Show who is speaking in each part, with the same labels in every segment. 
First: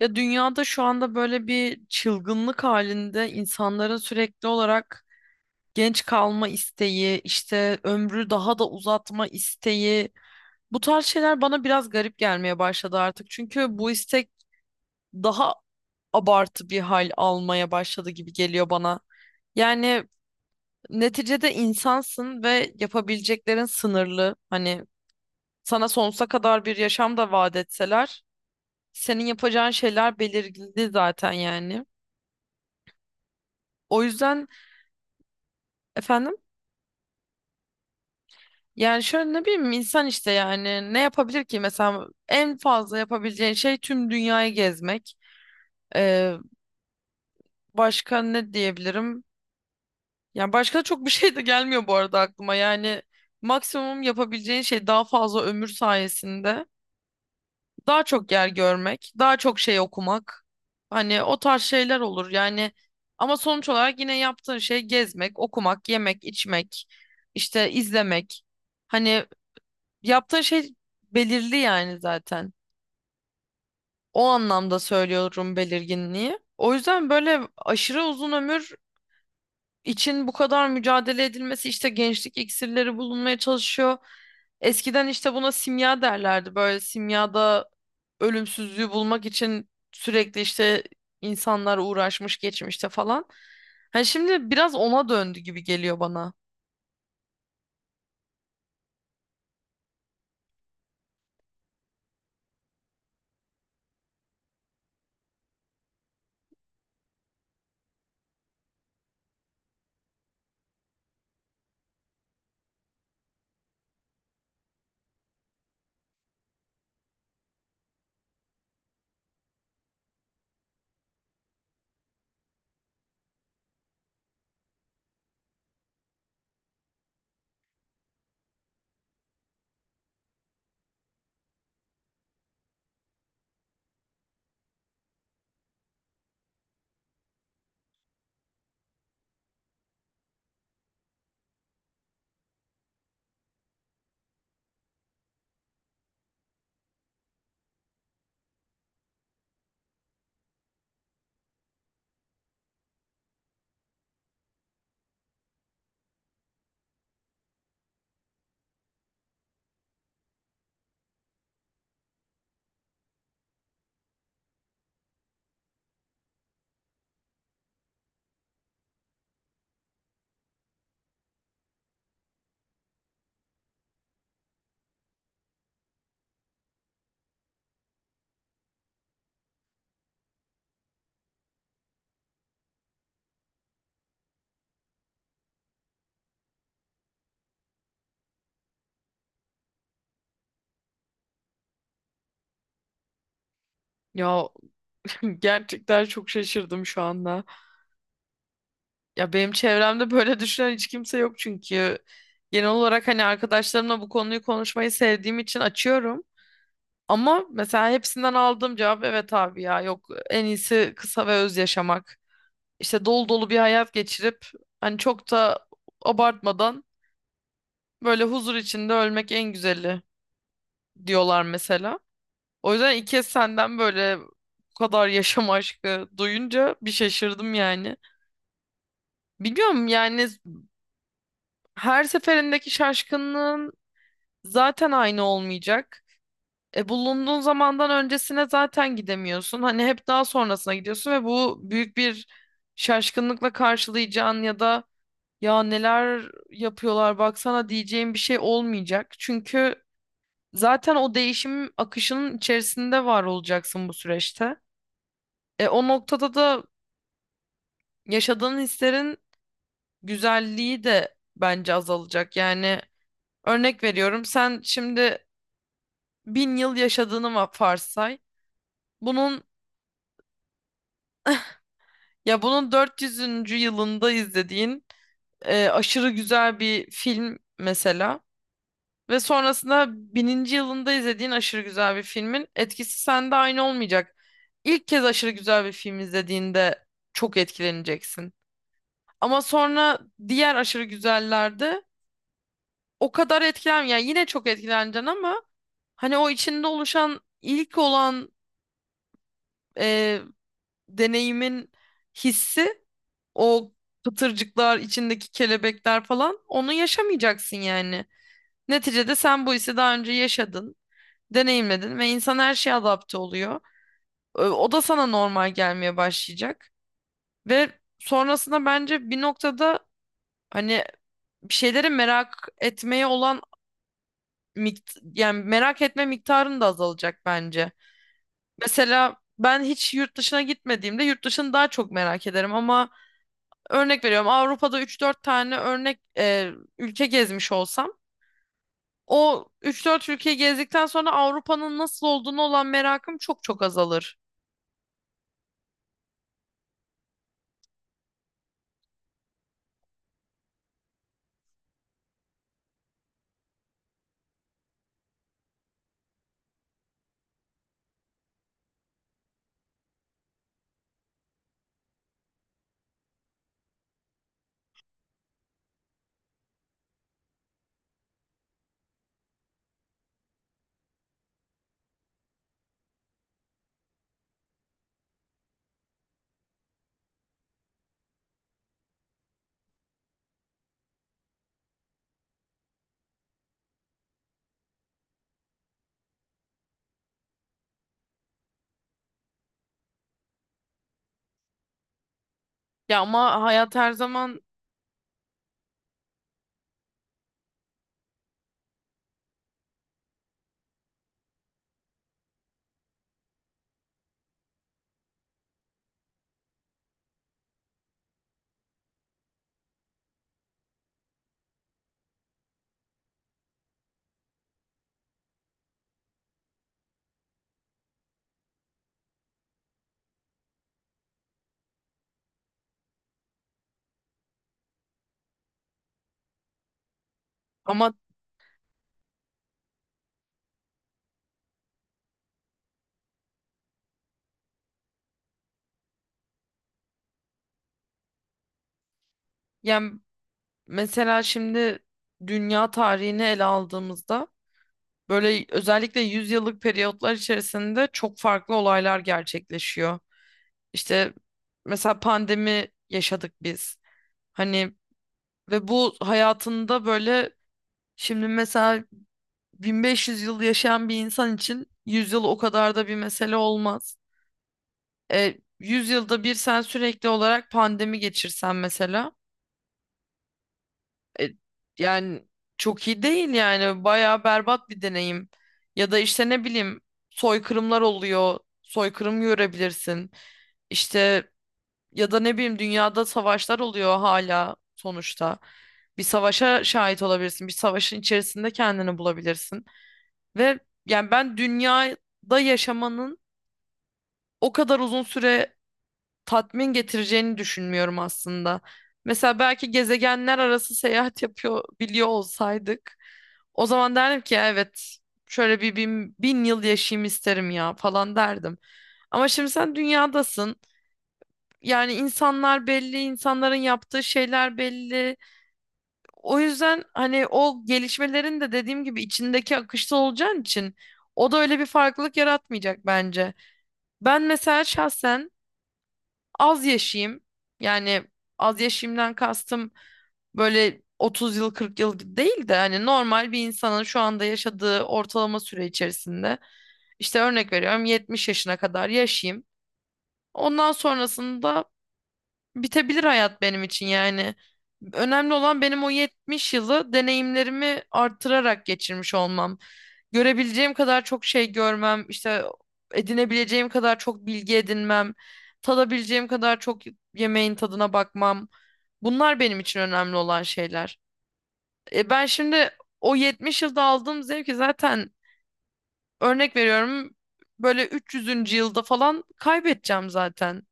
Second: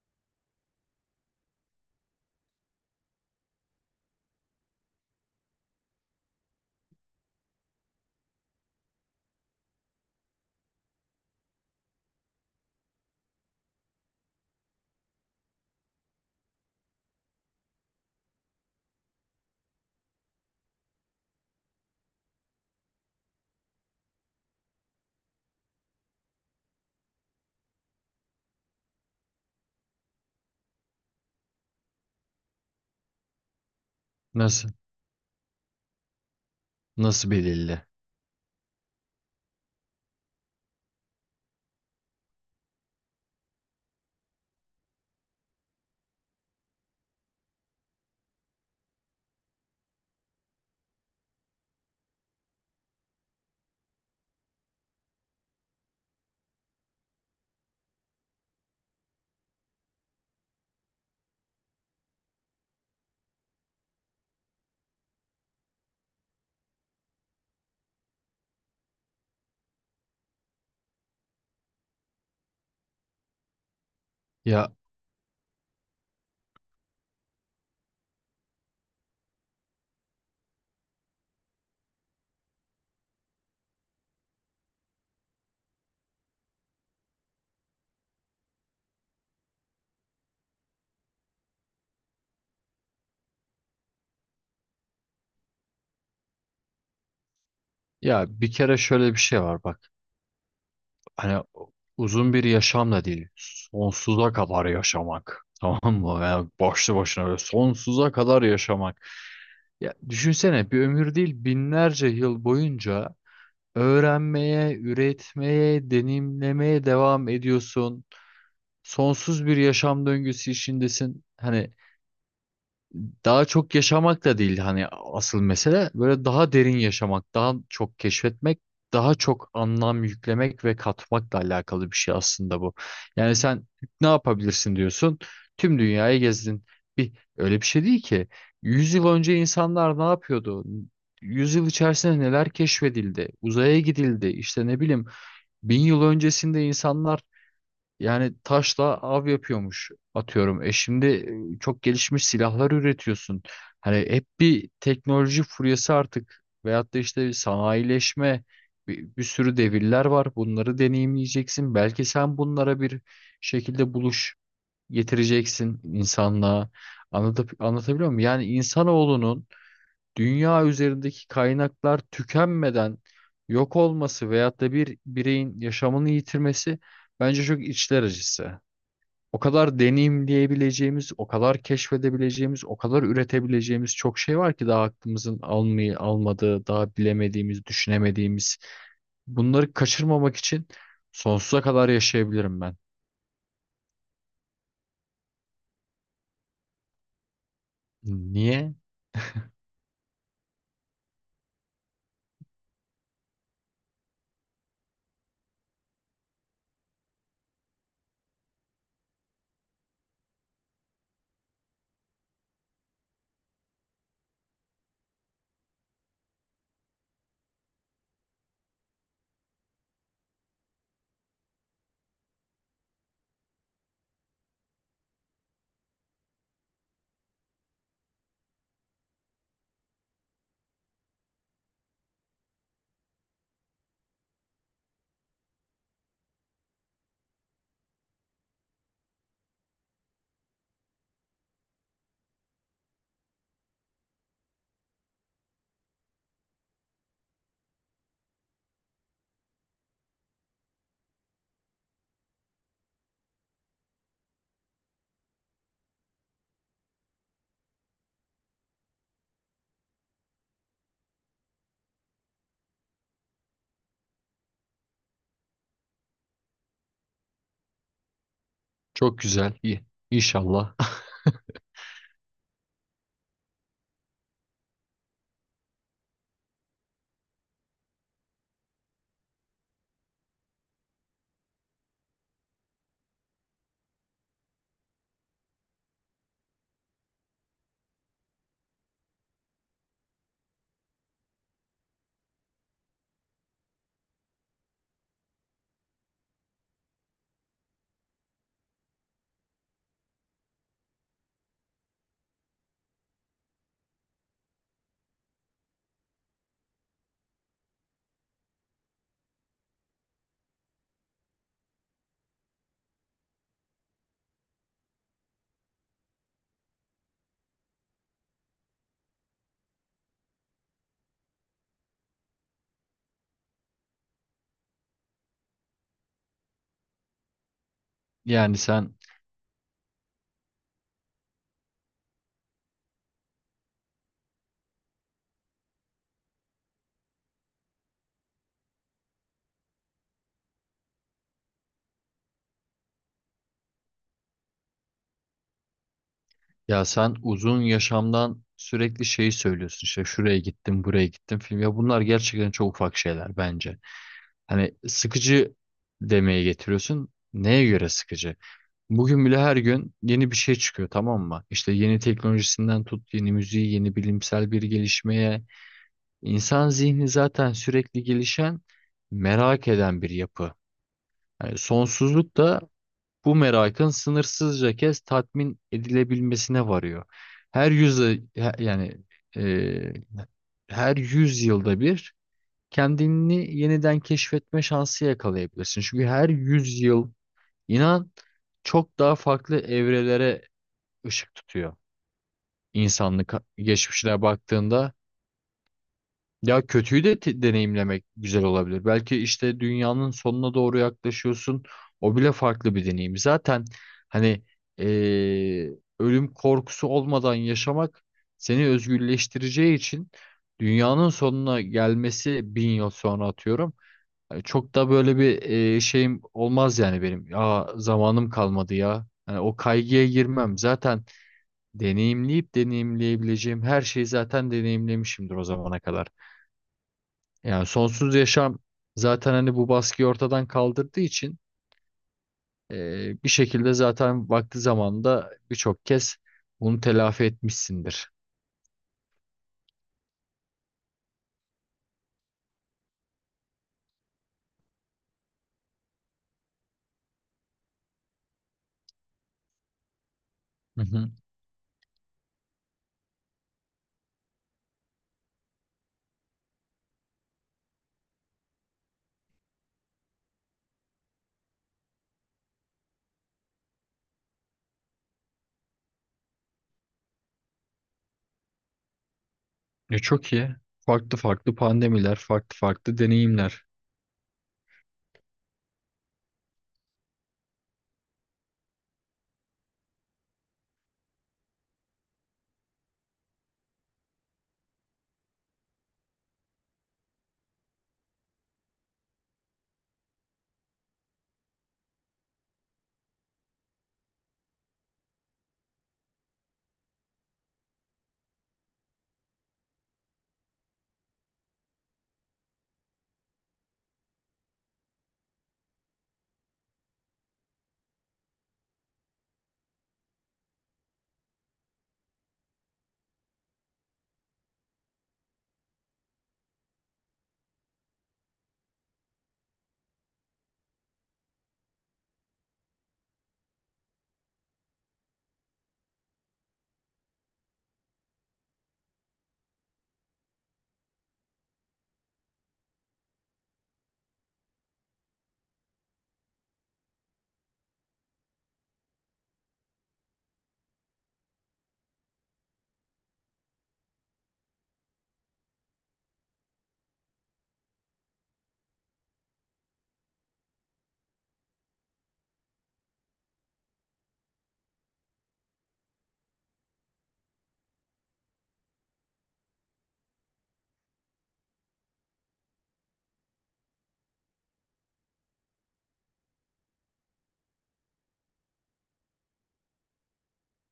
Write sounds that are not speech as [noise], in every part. Speaker 1: Ya dünyada şu anda böyle bir çılgınlık halinde insanların sürekli olarak genç kalma isteği, işte ömrü daha da uzatma isteği, bu tarz şeyler bana biraz garip gelmeye başladı artık. Çünkü bu istek daha abartı bir hal almaya başladı gibi geliyor bana. Yani neticede insansın ve yapabileceklerin sınırlı. Hani sana sonsuza kadar bir yaşam da vaat etseler, senin yapacağın şeyler belirgindi zaten yani. O yüzden
Speaker 2: Nasıl?
Speaker 1: efendim?
Speaker 2: Nasıl belirli?
Speaker 1: Yani şöyle ne bileyim insan işte yani ne yapabilir ki mesela en fazla yapabileceğin şey tüm dünyayı gezmek. Ee, Başka ne diyebilirim? Yani başka da çok bir şey de gelmiyor bu arada aklıma. Yani maksimum yapabileceğin şey daha fazla ömür sayesinde daha çok yer görmek, daha çok şey okumak. Hani o tarz şeyler olur yani, ama sonuç olarak yine yaptığın şey gezmek, okumak, yemek, içmek, işte izlemek. Hani yaptığın şey belirli yani zaten. O
Speaker 2: Ya
Speaker 1: anlamda söylüyorum belirginliği. O yüzden böyle aşırı uzun ömür için bu kadar mücadele edilmesi, işte gençlik iksirleri bulunmaya çalışıyor. Eskiden işte buna simya derlerdi. Böyle simyada ölümsüzlüğü bulmak için sürekli işte insanlar uğraşmış geçmişte falan. Hani şimdi biraz ona döndü gibi geliyor bana.
Speaker 2: ya bir kere şöyle bir şey var bak. Hani uzun bir yaşam da değil. Sonsuza kadar yaşamak. [laughs] Tamam mı? Yani başlı başına böyle sonsuza kadar yaşamak. Ya düşünsene bir ömür değil binlerce yıl boyunca öğrenmeye, üretmeye, deneyimlemeye devam ediyorsun. Sonsuz bir yaşam döngüsü içindesin. Hani daha çok yaşamak da değil, hani asıl mesele böyle daha derin yaşamak, daha çok keşfetmek, daha çok anlam yüklemek ve katmakla alakalı bir şey aslında bu. Yani sen ne yapabilirsin diyorsun? Tüm dünyayı gezdin. Bir öyle bir şey değil ki. 100 yıl önce insanlar ne yapıyordu? 100 yıl içerisinde neler keşfedildi? Uzaya gidildi. İşte ne bileyim, 1000 yıl öncesinde insanlar yani taşla av yapıyormuş atıyorum. E şimdi çok gelişmiş silahlar üretiyorsun. Hani hep bir teknoloji furyası artık veyahut da işte bir sanayileşme, bir sürü devirler var. Bunları deneyimleyeceksin. Belki sen bunlara bir şekilde buluş getireceksin insanlığa. Anlatabiliyor muyum? Yani insanoğlunun dünya üzerindeki kaynaklar tükenmeden yok olması veyahut da bir bireyin yaşamını yitirmesi, bence çok içler acısı. O kadar deneyimleyebileceğimiz, o kadar keşfedebileceğimiz, o kadar üretebileceğimiz çok şey var ki daha aklımızın almayı almadığı, daha bilemediğimiz, düşünemediğimiz. Bunları kaçırmamak için sonsuza kadar yaşayabilirim ben.
Speaker 1: Ya, [laughs] gerçekten çok şaşırdım şu anda.
Speaker 2: Niye?
Speaker 1: Ya benim çevremde böyle düşünen hiç kimse yok, çünkü genel olarak hani arkadaşlarımla bu konuyu konuşmayı sevdiğim için açıyorum. Ama mesela hepsinden aldığım cevap, evet abi ya yok en iyisi kısa ve öz yaşamak. İşte dolu dolu bir hayat geçirip hani çok da abartmadan böyle huzur içinde ölmek en güzeli diyorlar mesela. O yüzden ilk kez senden böyle bu kadar yaşam aşkı duyunca bir şaşırdım yani. Biliyorum yani, her seferindeki şaşkınlığın zaten aynı olmayacak. E, bulunduğun zamandan öncesine zaten gidemiyorsun. Hani hep daha sonrasına gidiyorsun ve bu büyük bir şaşkınlıkla karşılayacağın ya da ya neler yapıyorlar baksana diyeceğin bir şey olmayacak. Çünkü zaten o değişim akışının içerisinde var olacaksın bu süreçte. E, o noktada da yaşadığın hislerin güzelliği de bence azalacak. Yani örnek veriyorum, sen şimdi 1000 yıl yaşadığını varsay.
Speaker 2: Çok
Speaker 1: Bunun,
Speaker 2: güzel. İyi. İnşallah. [laughs]
Speaker 1: ya bunun 400'üncü yılında izlediğin aşırı güzel bir film mesela, ve sonrasında 1000'inci yılında izlediğin aşırı güzel bir filmin etkisi sende aynı olmayacak. İlk kez aşırı güzel bir film izlediğinde çok etkileneceksin. Ama sonra diğer aşırı güzellerde o kadar etkilen yani yine çok etkileneceksin, ama hani o içinde oluşan ilk olan e, deneyimin hissi, o pıtırcıklar, içindeki kelebekler falan onu yaşamayacaksın yani. Neticede sen bu hissi daha önce yaşadın, deneyimledin ve insan her şeye adapte oluyor. O da sana normal gelmeye başlayacak ve sonrasında bence bir noktada hani bir şeyleri merak etmeye olan yani merak etme miktarın da azalacak bence.
Speaker 2: Yani sen
Speaker 1: Mesela ben hiç yurt dışına gitmediğimde yurt dışını daha çok merak ederim, ama örnek veriyorum Avrupa'da 3 4 tane örnek ülke gezmiş olsam, o 3 4 ülkeyi gezdikten sonra Avrupa'nın nasıl olduğunu olan merakım çok çok azalır.
Speaker 2: ya sen uzun yaşamdan sürekli şeyi söylüyorsun, işte şuraya gittim, buraya gittim, film, ya bunlar gerçekten çok ufak şeyler bence. Hani sıkıcı demeye getiriyorsun. Neye göre sıkıcı? Bugün bile her gün yeni bir şey çıkıyor, tamam mı? İşte yeni teknolojisinden tut, yeni müziği, yeni bilimsel bir gelişmeye. İnsan zihni zaten sürekli gelişen, merak eden bir yapı. Yani sonsuzluk da bu merakın sınırsızca kez tatmin edilebilmesine varıyor. Her yüzyıl, yani e, her yüz yılda bir kendini yeniden keşfetme şansı yakalayabilirsin. Çünkü her yüz yıl, inan, çok daha farklı evrelere ışık tutuyor.
Speaker 1: Ya
Speaker 2: İnsanlık
Speaker 1: ama hayat her
Speaker 2: geçmişine
Speaker 1: zaman,
Speaker 2: baktığında, ya kötüyü de deneyimlemek güzel olabilir. Belki işte dünyanın sonuna doğru yaklaşıyorsun. O bile farklı bir deneyim. Zaten hani eee, ölüm korkusu olmadan yaşamak seni özgürleştireceği için, dünyanın sonuna gelmesi 1000 yıl sonra, atıyorum. Hani çok da böyle bir şeyim olmaz yani benim. Ya zamanım kalmadı ya. Hani o kaygıya girmem. Zaten deneyimleyip deneyimleyebileceğim her şeyi zaten deneyimlemişimdir o zamana kadar. Yani
Speaker 1: ama
Speaker 2: sonsuz yaşam zaten hani bu baskıyı ortadan kaldırdığı için bir şekilde zaten vakti zamanında birçok kez bunu telafi etmişsindir.
Speaker 1: yani mesela şimdi dünya tarihini ele aldığımızda böyle özellikle 100 yıllık periyotlar içerisinde çok farklı olaylar gerçekleşiyor.
Speaker 2: Hı hı.
Speaker 1: İşte mesela pandemi yaşadık biz. Hani ve bu hayatında böyle, şimdi mesela 1500 yıl yaşayan bir insan için 100 yıl o kadar da bir mesele olmaz. E, 100 yılda bir sen sürekli olarak pandemi geçirsen mesela,
Speaker 2: E, çok iyi. Farklı
Speaker 1: e,
Speaker 2: farklı pandemiler,
Speaker 1: yani
Speaker 2: farklı
Speaker 1: çok
Speaker 2: farklı
Speaker 1: iyi değil
Speaker 2: deneyimler.
Speaker 1: yani bayağı berbat bir deneyim. Ya da işte ne bileyim, soykırımlar oluyor, soykırım görebilirsin. İşte ya da ne bileyim dünyada savaşlar oluyor hala sonuçta. Bir savaşa şahit olabilirsin, bir savaşın içerisinde kendini bulabilirsin. Ve yani ben dünyada yaşamanın o kadar uzun süre tatmin getireceğini düşünmüyorum aslında. Mesela belki gezegenler arası seyahat yapıyor biliyor olsaydık, o zaman derdim ki evet, şöyle bir bin yıl yaşayayım isterim ya falan derdim. Ama şimdi sen dünyadasın. Yani insanlar belli, insanların yaptığı şeyler belli. O yüzden hani o gelişmelerin de dediğim gibi içindeki akışta olacağın için o da öyle bir farklılık yaratmayacak bence. Ben mesela şahsen az yaşayayım. Yani az yaşayayımdan kastım böyle 30 yıl 40 yıl değil de hani normal bir insanın şu anda yaşadığı ortalama süre içerisinde, işte örnek veriyorum 70 yaşına kadar yaşayayım. Ondan sonrasında bitebilir hayat benim için yani. Önemli olan benim o 70 yılı deneyimlerimi artırarak geçirmiş olmam. Görebileceğim kadar çok şey görmem, işte edinebileceğim kadar çok bilgi edinmem, tadabileceğim kadar çok yemeğin tadına bakmam. Bunlar benim için önemli olan şeyler. E ben şimdi o 70 yılda aldığım zevki zaten, örnek veriyorum, böyle 300'üncü yılda falan kaybedeceğim zaten,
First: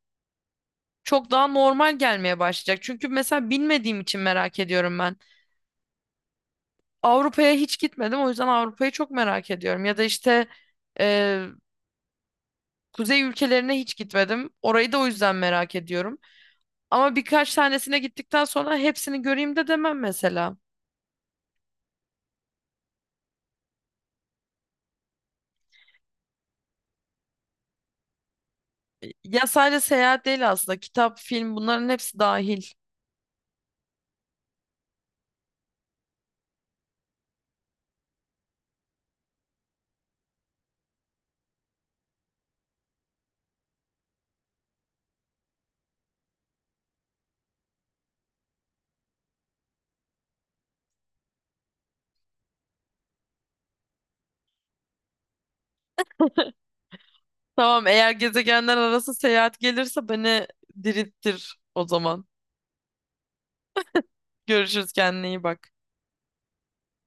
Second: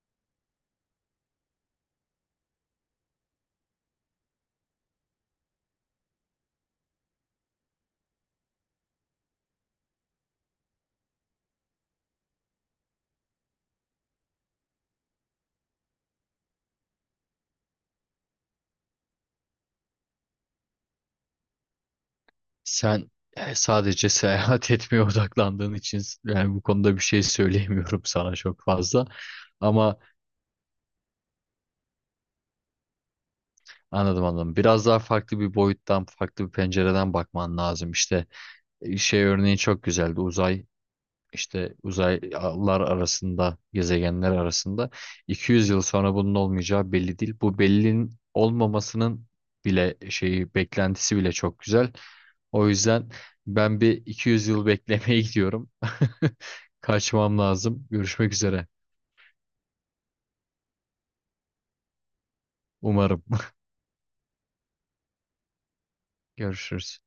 Speaker 1: çok daha normal gelmeye başlayacak. Çünkü mesela bilmediğim için merak ediyorum ben. Avrupa'ya hiç gitmedim, o yüzden Avrupa'yı çok merak ediyorum. Ya da işte e, kuzey ülkelerine hiç gitmedim. Orayı da o yüzden merak ediyorum. Ama birkaç tanesine gittikten sonra hepsini göreyim de demem mesela.
Speaker 2: Sen sadece seyahat [laughs] etmeye odaklandığın için yani, bu konuda bir şey söyleyemiyorum sana çok fazla.
Speaker 1: Ya sadece
Speaker 2: Ama
Speaker 1: seyahat değil aslında. Kitap, film, bunların hepsi dahil.
Speaker 2: Anladım, anladım. Biraz daha farklı bir boyuttan, farklı bir pencereden bakman lazım. İşte şey örneği çok güzeldi. Uzay, işte uzaylar arasında, gezegenler arasında 200 yıl sonra bunun olmayacağı belli değil. Bu bellinin olmamasının bile şeyi, beklentisi bile çok güzel. O yüzden ben bir 200 yıl beklemeye gidiyorum. [laughs] Kaçmam
Speaker 1: Tamam,
Speaker 2: lazım.
Speaker 1: eğer
Speaker 2: Görüşmek üzere.
Speaker 1: gezegenler arası seyahat gelirse beni dirilttir o zaman.
Speaker 2: Umarım.
Speaker 1: Görüşürüz, kendine iyi bak.
Speaker 2: [laughs] Görüşürüz.